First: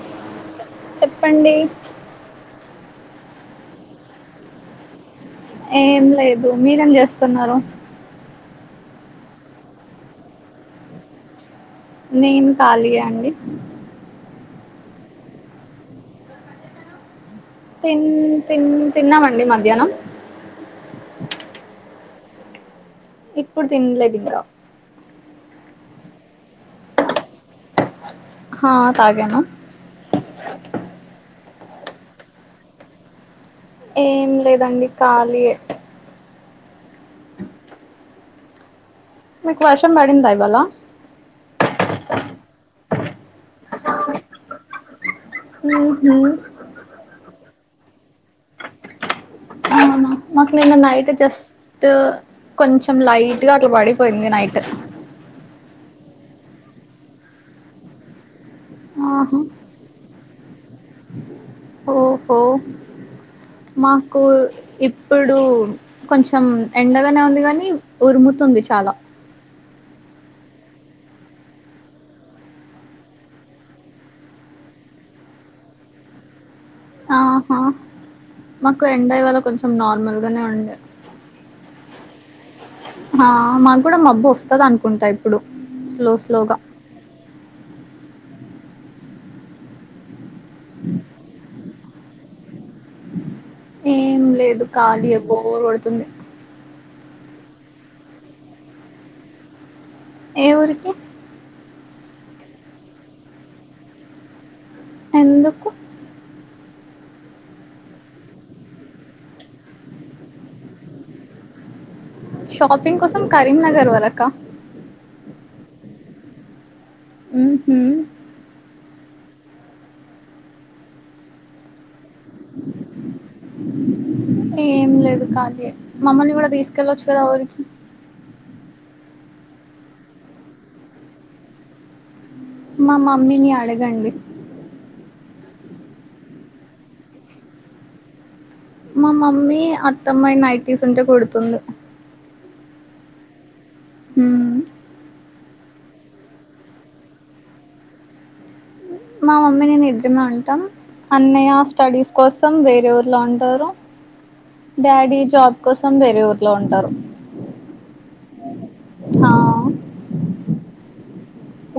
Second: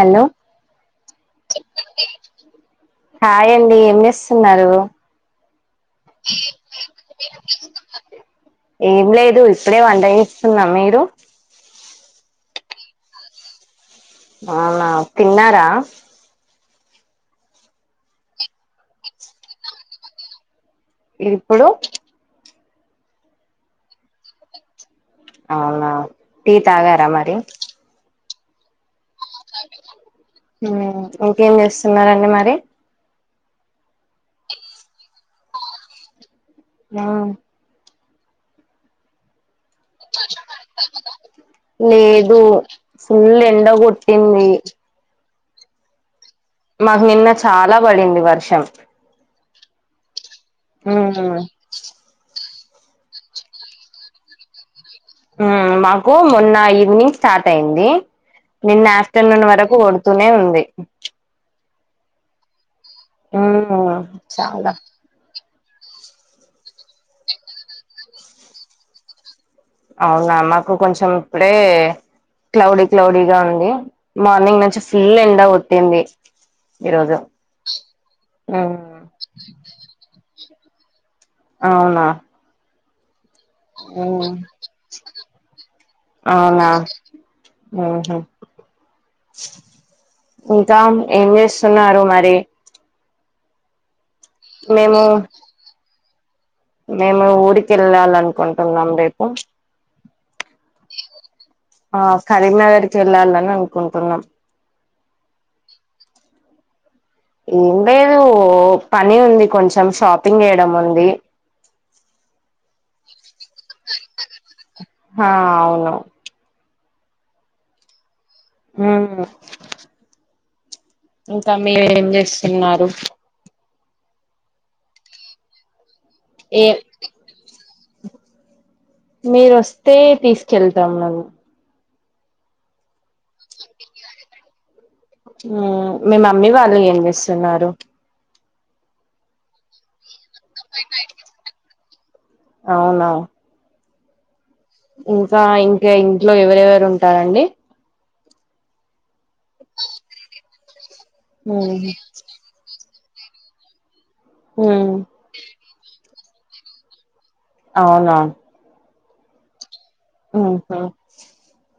Hello చెప్ చెప్పండి హాయండి ఏం చేస్తున్నారు ఏం లేదు మీరేం చేస్తున్నారు ఏం లేదు ఇప్పుడే వంట చెస్తున్నా మీరు నేను ఖాళీయే అండి అవునా తిన్నారా తిన్ తిన్ తిన్నామండి మధ్యానం ఇప్పుడు ఇప్పుడు తిన్లేదు ఇంకా అవునా టీ తాగార మరి హా తాగాను హు ఇంకేం చేస్తున్నారండి మరి ఏం లేదండి ఖాళీయే ఆ మీకు వర్షం పడిందా ఇవాళ లేదు ఫుల్ ఎండ కొట్టింది ఉహు మాకు నిన్న చాలా పడింది వర్షం అవునా మాకు నిన్న నైట్ మ్మ్ జస్ట్ కొంచెం లైట్ గా, అట్లా పడిపోయింది నైట్. మాకు మొన్న ఈవినింగ్ స్టార్ట్ అయింది నిన్న ఆహా ఆఫ్టర్నూన్ వరకు కోడు. తూనే ఉంది ఓహో మ్మ్ మాకు చాలా ఇప్పుడు కొంచెం ఎండగానే ఉంది కాని ఉరుముతుంది చాలా. అవునా మాకు కొంచెం ఇప్పుడే క్లౌడీ క్లౌడీ గా ఉంది మార్నింగ్ నుంచి ఫుల్ ఎండ కొట్టింది ఈరోజు ఆహా మ్మ్ మాకు ఎండ ఇవాళ కొంచెం నార్మల్గానే ఉండే అవునా మాకు కూడా మబ్బు ఉమ్ వస్తది అనుకుంటా ఇప్పుడు స్లో స్లోగా ఆహా ఇంకా ఏం చేస్తున్నారు మరి ఏం లేదు మేము ఖాళీయే బోరు కొడుతుంది మేము ఊరికెళ్ళాలనుకుంటున్నాం రేపు ఏ ఊరికి ఆ కరీంనగర్ కి వెళ్ళాలని అనుకుంటున్నాం ఎందుకు ఏం లేదు పని ఉంది కొంచెం షాపింగ్ చేయడం ఉంది షాపింగ్ కోసం కరీంనగర్ వరక ఆ అవును మ్మ్ హ్మ్ మ్మ్ ఇంకా మీరు ఏం చేస్తున్నారు ఏం లేదు కానీ మమ్మల్ని కూడా ఏ తీసుకెళ్ళొచ్చు కదా ఊరికి మీరొస్తే తీసుకెళ్తాం మిమ్మల్ని మా మమ్మీని అడగండి మీ మమ్మీ వాళ్ళు ఏం చేస్తున్నారు మా మమ్మీ అత్తమ్మవి నైటీస్ ఉంటే కుడుతుంది అవునా హ్మ్ ఇంకా ఇంకా ఇంట్లో ఎవరెవరు ఉంటారండి మా మమ్మీ నేను ఇద్దరమే ఉంటాము అన్నయ్య స్టడీస్ మ్మ్ కోసం వేరే ఊర్లో ఉంటారు డాడీ జాబ్ కోసం వేరే ఊర్లో ఉంటారు అవునా ఆ ఆహా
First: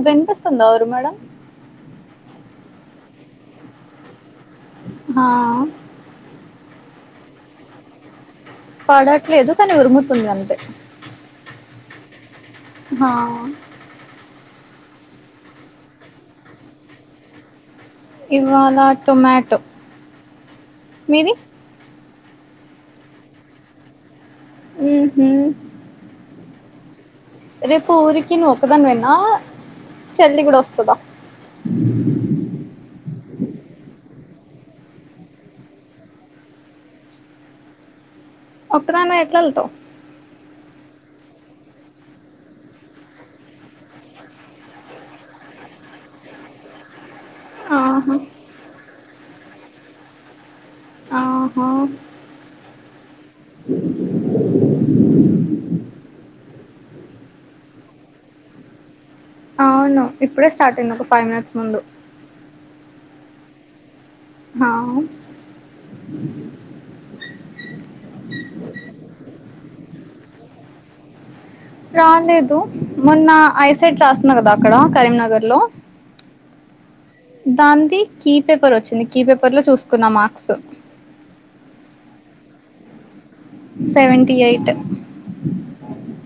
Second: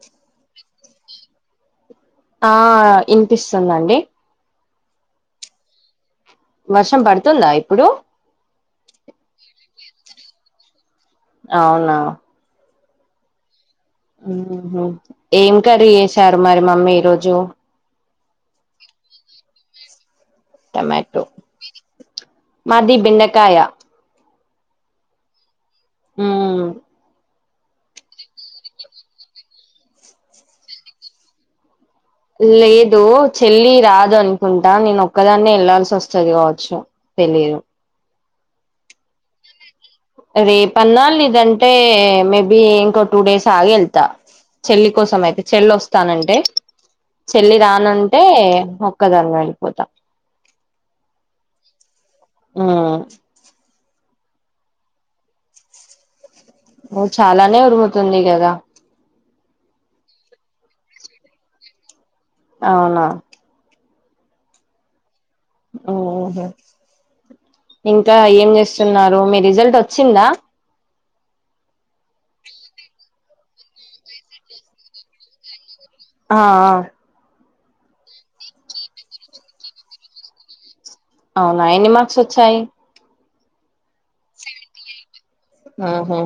వినిపిస్తుందా అరు మేడం ఆ ఇనిపిస్తుందండి ఆ వర్షం పడుతుందా ఇప్పుడు పడట్లేదు కానీ ఉరుముతుంది అంతే అవునా ఆ ఏం కరి చేేశారు మరి మమ్మీ ఈరోజు ఇవాళ టొమాటో టొమాటో మీది మాది బిండకాయ మ్మ్ హ్మ్ మ్మ్ రేపు ఊరికి నువ్వు ఒకదానివేనా చెల్లి కూడా వస్తదా లేదు చెల్లి రాదు అనుకుంటా నేను ఒక్కదాన్నే వెళ్లాల్సి వస్తది కావచ్చు తెలియ దు ఒక్కదానివే ఎట్లెల్తావు రేపు అన్నా లేదంటే మేబి ఇంకో టూ డేస్ ఆగి వెళ్తా చెల్లి కోసం అయితే చెల్లి వస్తానంటే చెల్లి ఆహా రానుంటే ఒక్కదాన్ని వెళ్ళిపోతా ఆహ ఉం ఓ చాలానే ఉరుముతుంది కదా అవును ఇప్పుడే స్టార్ట్ అయింది ఒక ఫైవ్ మినిట్స్ ముందు అవునా హా ఓహో ఇంకా ఏం చేస్తున్నారు మీ రిజల్ట్ వచ్చిందా రాలేదు మొన్న ఐసెట్ రాస్తున్నా కదా అక్కడ కరీంనగర్ లో ఆ ఆ దానిది కీ పేపర్ వచ్చింది కీ పేపర్ లో చూసుకున్న మార్క్స్ అవునా ఎన్ని మార్క్స్ వచ్చాయి సెవెంటీ ఎయిట్ ఆహా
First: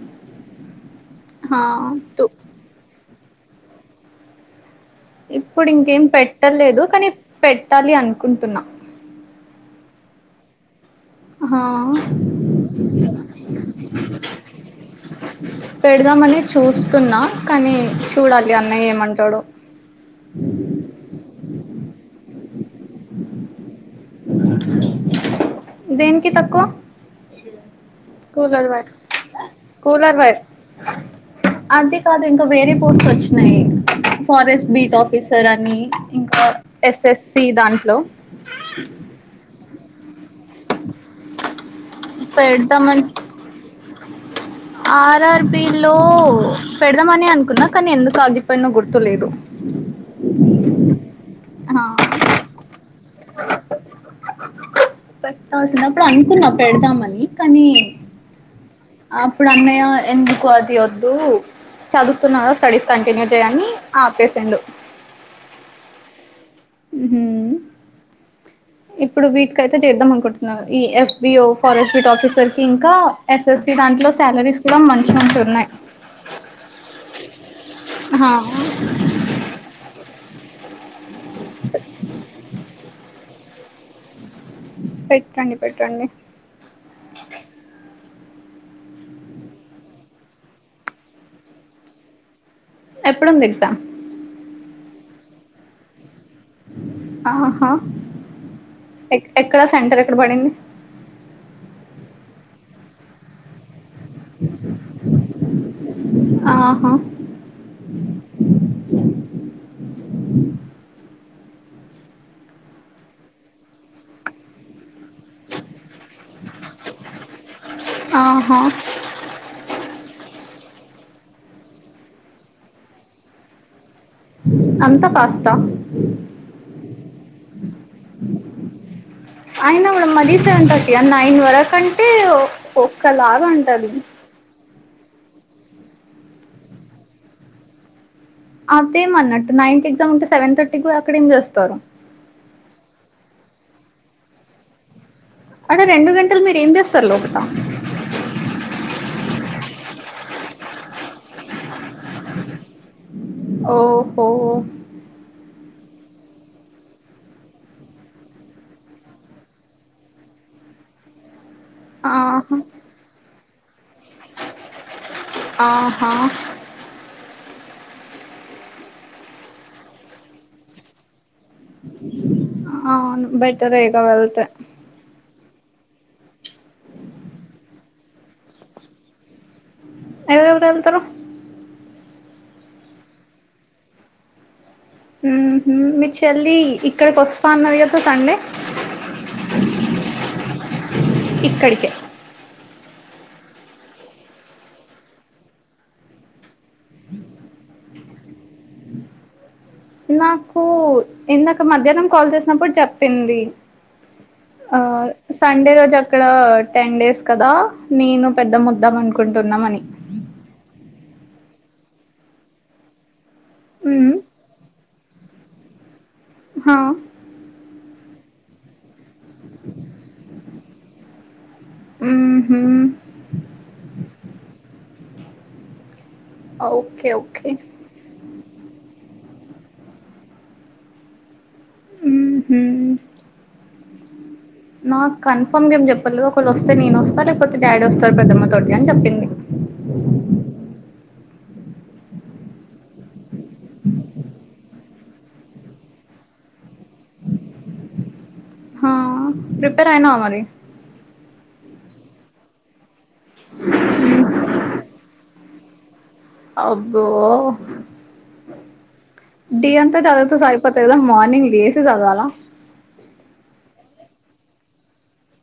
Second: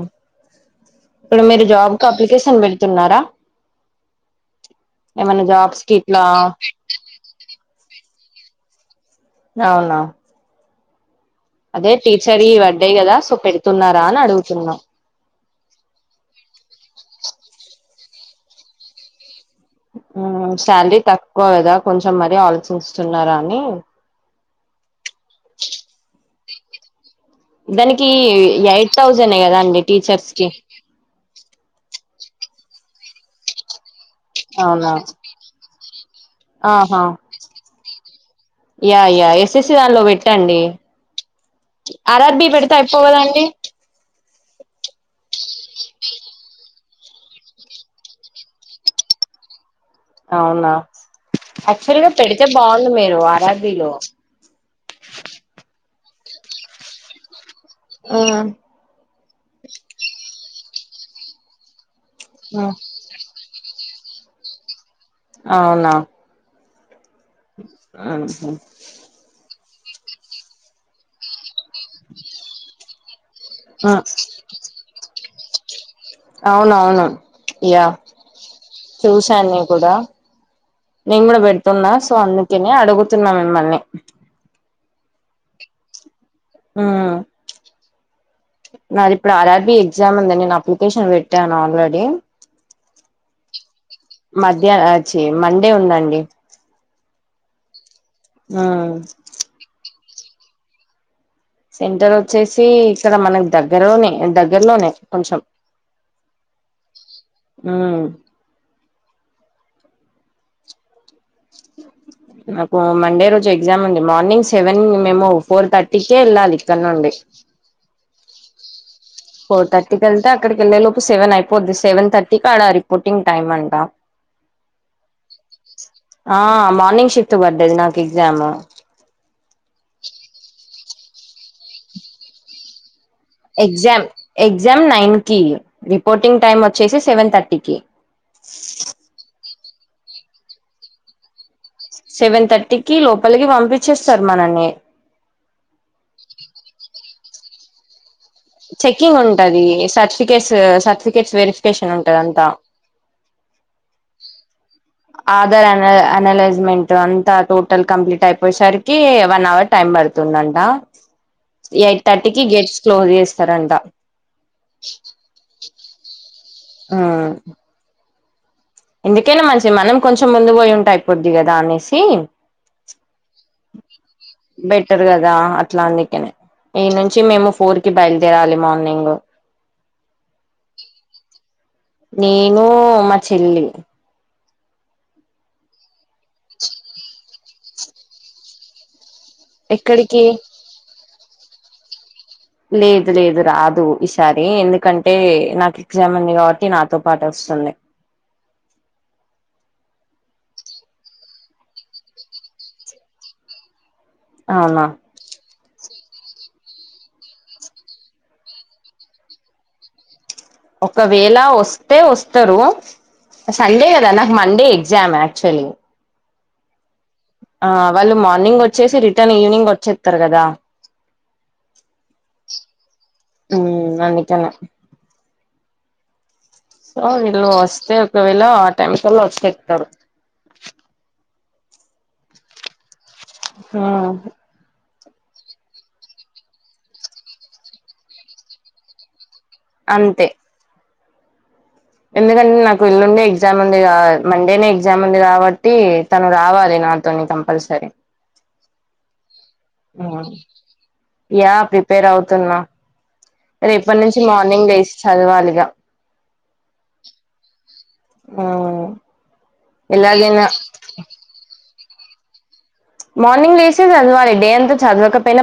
ఇప్పుడు హా మీరు జాబ్ కు టూ అప్లికేషన్ పెడుతున్నారా ఏమైనా ఇప్పుడు జాబ్స్ కి ఇంకేం ఇట్లా పెట్టలేదు కానీ పెట్టాలి అనుకుంటున్నా అవునా హా అదే టీచర్ ఈ పడ్డయి కదా సో పెడుతున్నారా అని అడుగుతున్నా పెడదామని చూస్తున్నా కానీ చూడాలి అన్నయ్య ఏమంటాడో ఆ శాలరీ తక్కువ కదా కొంచం మరి ఆలోచిస్తున్నారా అని దేనికి తక్కువ దానికి కూలర్ వైర్ ఎయిట్ థౌజండ్ ఆ కదా అండి కూలర్ టీచర్స్ వైర్ కి అంతే కాదు ఇంకా వేరే పోస్ట్ లు వచ్చినాయి ఫారెస్ట్ అవునా బీట్ ఆఫీసర్ అని ఇంకా ఆహా ఎస్ఎస్సి దాంట్లో యా ఎస్ఎస్సి దానిలో పెట్టండి అరబ్బీ పెడితే అయిపోవు కదండీ అ ఆర్ఆర్బిలో పెడదామని అనుకున్నా కానీ ఎందుకు ఆగిపోయినో గుర్తులేదు అవునా ఆ యాక్చువల్ గా పెడితే బాగుండు మీరు ఆర్ ఆర్ బీలో పెట్టాల్సినప్పుడు అనుకున్నా పెడదామని కానీ ఆ అప్పుడు అన్నయ ఎందుకు అది వద్దు చదువుతున్నవ్ కా ఉమ్, స్టడీస్ కంటిన్యూ చేయ్యని ఆపేసిండు అవునా ఉహు [unintelligible] ఇప్పుడు వీటికయితే చేద్దాం అనుకుంటున్నాను ఈ ఎఫ్బిఓ ఫారెస్ట్ బీట్ ఆఫీసర్ కి ఇంకా ఎస్ఎస్సి ఉమ్, దాంట్లో సాలరీస్ కూడా మంచి మంచి ఉన్నాయి అవునవును ఇగ ఆ చూసాను నీ కూడా నేను కూడా పెడుతున్నా సో అందుకేనే అడుగుతున్నా మిమ్మల్ని పెట్టండి పెట్టండి ఆ నాది ఇప్పుడు ఆర్ఆర్బి ఎగ్జామ్ ఉంది నేను అప్లికేషన్ పెట్టాను ఆల్రెడీ ఎప్పుడుందితా మధ్యాహ్న హాచి మండే ఉందండి ఆహా ఉమ్ ఎ ఎక్కడ సెంటర్ ఎక్కడ పడింది సెంటర్ వచ్చేసి ఇక్కడ మనక్ పల్లి దగ్గరలోనే దగ్గరలోనే కొంచెం ఆహా ఉమ్ నాకు మండే రోజు ఎగ్జామ్ ఉంది మార్నింగ్ సెవెన్ మేము ఫోర్ థర్టీకే వెళ్ళాలి ఇక్కడ నుండి హ ఫోర్ థర్టీకి వెళ్తే అక్కడికి వెళ్ళే లోపు సెవెన్ అయిపోద్ది సెవెన్ థర్టీకి అడ రిపోర్టింగ్ టైమ్ అంట అంత ఫాస్ ఆ మార్నింగ్ షిఫ్ట్ పడ్డది నాకు ఎగ్జామ్ అయినా కూడా మరీ సెవెన్ థర్టీ అ నైన్ వరకు అంటే ఒక్కలాగా ఉంటది ఎగ్జామ్ ఎగ్జామ్ నైన్ కి రిపోర్టింగ్ టైమ్ వచ్చేసి సెవెన్ థర్టీకి అదేమ అన్నట్టు నైన్త్ ఎగ్జామ్ ఉంటే సెవెన్ థర్టీ కు అక్కడేం చేస్తారు సెవెన్ థర్టీకి లోపలికి పంపించేస్తారు మనల్ని అంటే రెండు గంటలు మీరు ఏం చేస్తారు లోపట చెకింగ్ ఉంటది సర్టిఫికేట్స్ సర్టిఫికేట్స్ వెరిఫికేషన్ ఉంటది అంటా ఓహో ఆధార్ ఆన్ అనలైజ్మెంట్ అంతా టోటల్ కంప్లీట్ అయిపోయేసరికి వన్ అవర్ టైం పడుతుందంట ఎయిట్ థర్టీకి ఆహా గేట్స్ క్లోజ్ చేస్తారంట ఆహా ఉమ్ ఎందుకైనా మంచిది మనం కొంచెం ముందు పోయి ఉంటే అయ్యిపోది కదా అనేసి అవును బెటరే ఇగ వెళ్తే బెటర్ కదా అట్లా అందుకనే ఈ నుంచి మేము ఫోర్ కి బయలుదేరాలి మార్నింగ్ ఎవరెవరు వెళ్తారు నేను మా చెల్లి మీ చెల్లి ఇక్కడికి వస్తాన్నది కదా సండే ఎక్కడికి ఇక్కడికే లేదు లేదు రాదు ఈసారి ఎందుకంటే నాకు ఎగ్జామ్ ఉంది కాబట్టి టి నాతో పాటు వస్తుంది నాకు ఇందాక మధ్యాహ్నం కాల్ చేసినప్పుడు చెప్పింది ఆ అవునా సండే రోజు అక్కడ టెన్ డేస్ కదా నేను పెద్దమ్మ వద్దాం అనుకుంటున్నాం అన్ని ఒకవేళ వస్తే వస్తారు సండే కదా మ్మ్ నాకు మండే ఎగ జామ్ ఆక్చువలీ హ ఆ వాళ్ళు మార్నింగ్ వచ్చేసి రిటర్న్ ఈవనింగ్ వచ్చేస్తారు కదా మ్మ్ హు ఉమ్ అందుకనే సో ఓకే వీళ్ళు ఓకే వస్తే ఒకవేళ ఆ టైం కలా వచ్చేతారు ఉహు ఆ నాకు కన్ఫర్మ్ ఏం చెప్పలేదు ఒక్కవేళ వస్తే నేను వస్తా లేకపోతే డాడీ వస్తారు పెద్దమ్మ తోటి అని చెప్పింది అంతే ఎందుకంటే నాకు యెలుండే ఎగ్జామ్ ఉంది మండేనే ఎగ్జామ్ ఉంది కాబట్టి తను రావాలి నా నాతోని కంపల్సరీ ఆ ప్రిపేర్ అయినావా మరి యా ప్రిపేర్ అవుతున్నా రేపటి నుంచి మార్నింగ్ లేసి చదవాలిగా అబ్బో ఆ డే అంతా చదువుతే ఎలాగైనా సరిపోతది కదా మర్నింగ్ లేసి చదవాలా మార్నింగ్ లేసి చదవాలి డే అంత చదువకపోయినా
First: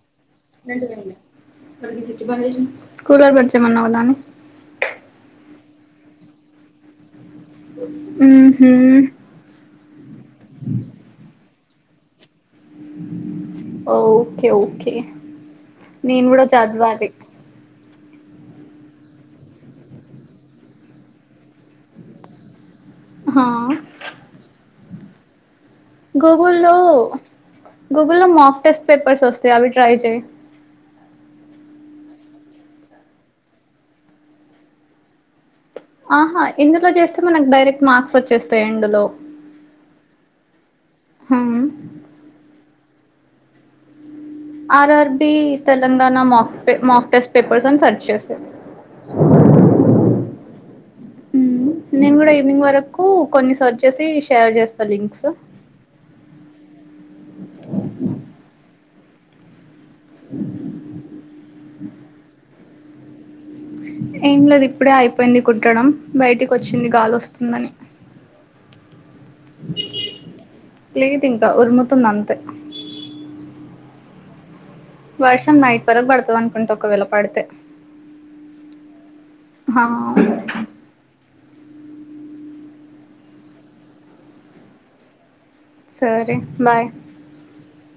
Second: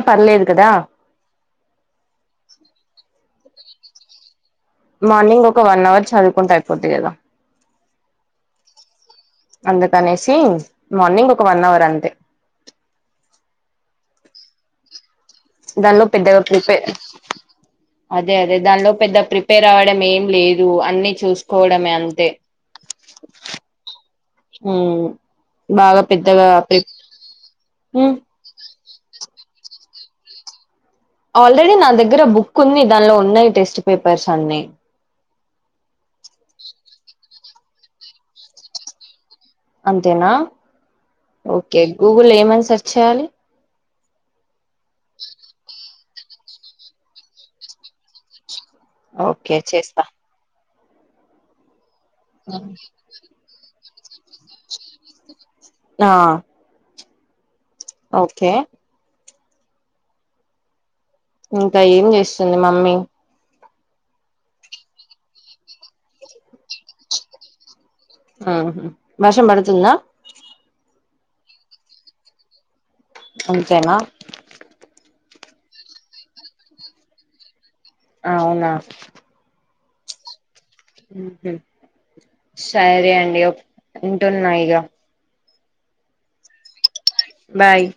కూలర్ బంజేయ్మన్నవ్ కదాని మార్నింగ్ ఒక వన్ అవర్ చదువుకుంటే అయిపోతది కదా మ్మ్ హు అందుకనేసి మార్నింగ్ ఒక వన్ అవర్ అంతే ఓకే ఓకే దానిలో నేను పెద్దగా కూడా ప్రీపే చదవాలి అదే అదే దానిలో పెద్ద ప్రిపేర్ అవ్వడం ఏం లేదు అన్ని చూసుకోవడమే అంతే హ ఉమ్ బాగా పెద్దగా గూగుల్లో ఉమ్ గూగుల్లో లో మాక్ టెస్ట్ పేపర్స్ వస్తాయి అవి ట్రై చెయి ఆల్రెడీ నా దగ్గర బుక్ ఉంది దానిలో ఉన్నాయి టెస్ట్ పేపర్స్ అన్ని ఆహా ఇందులో చేస్తే మనకు డైరెక్ట్ మార్క్స్ వచ్చేస్తాయి ఎండ్ లో అంతేనా ఓకే గూగుల్లో ఏమని సెర్చ్ చేయాలి RRB Telangana mock mock test papers అని సెర్చ్ చేసేది ఓకే చేస్తా నేను కూడా ఈవినింగ్ వరకు కొన్ని సర్ వచ్చేసి షేర్ చేస్తా లింక్స్ ఆ ఓకే ఇంకా ఏం చేస్తుంది మమ్మీ ఏం లేదు ఇప్పుడే అయిపోయింది కుట్టడం బయటికి వచ్చింది గాలి వస్తుందని ఆ వర్షం పడుతుందా లేదు ఇంకా ఉరుముతుంది అంతే అంతేనా వర్షం నైట్ వరకు పడుతది అనుకుంట ఒకవేళ పడితే అవునా హ సరే అండి ఉంటున్నా ఇక సరే బాయ్ బాయ్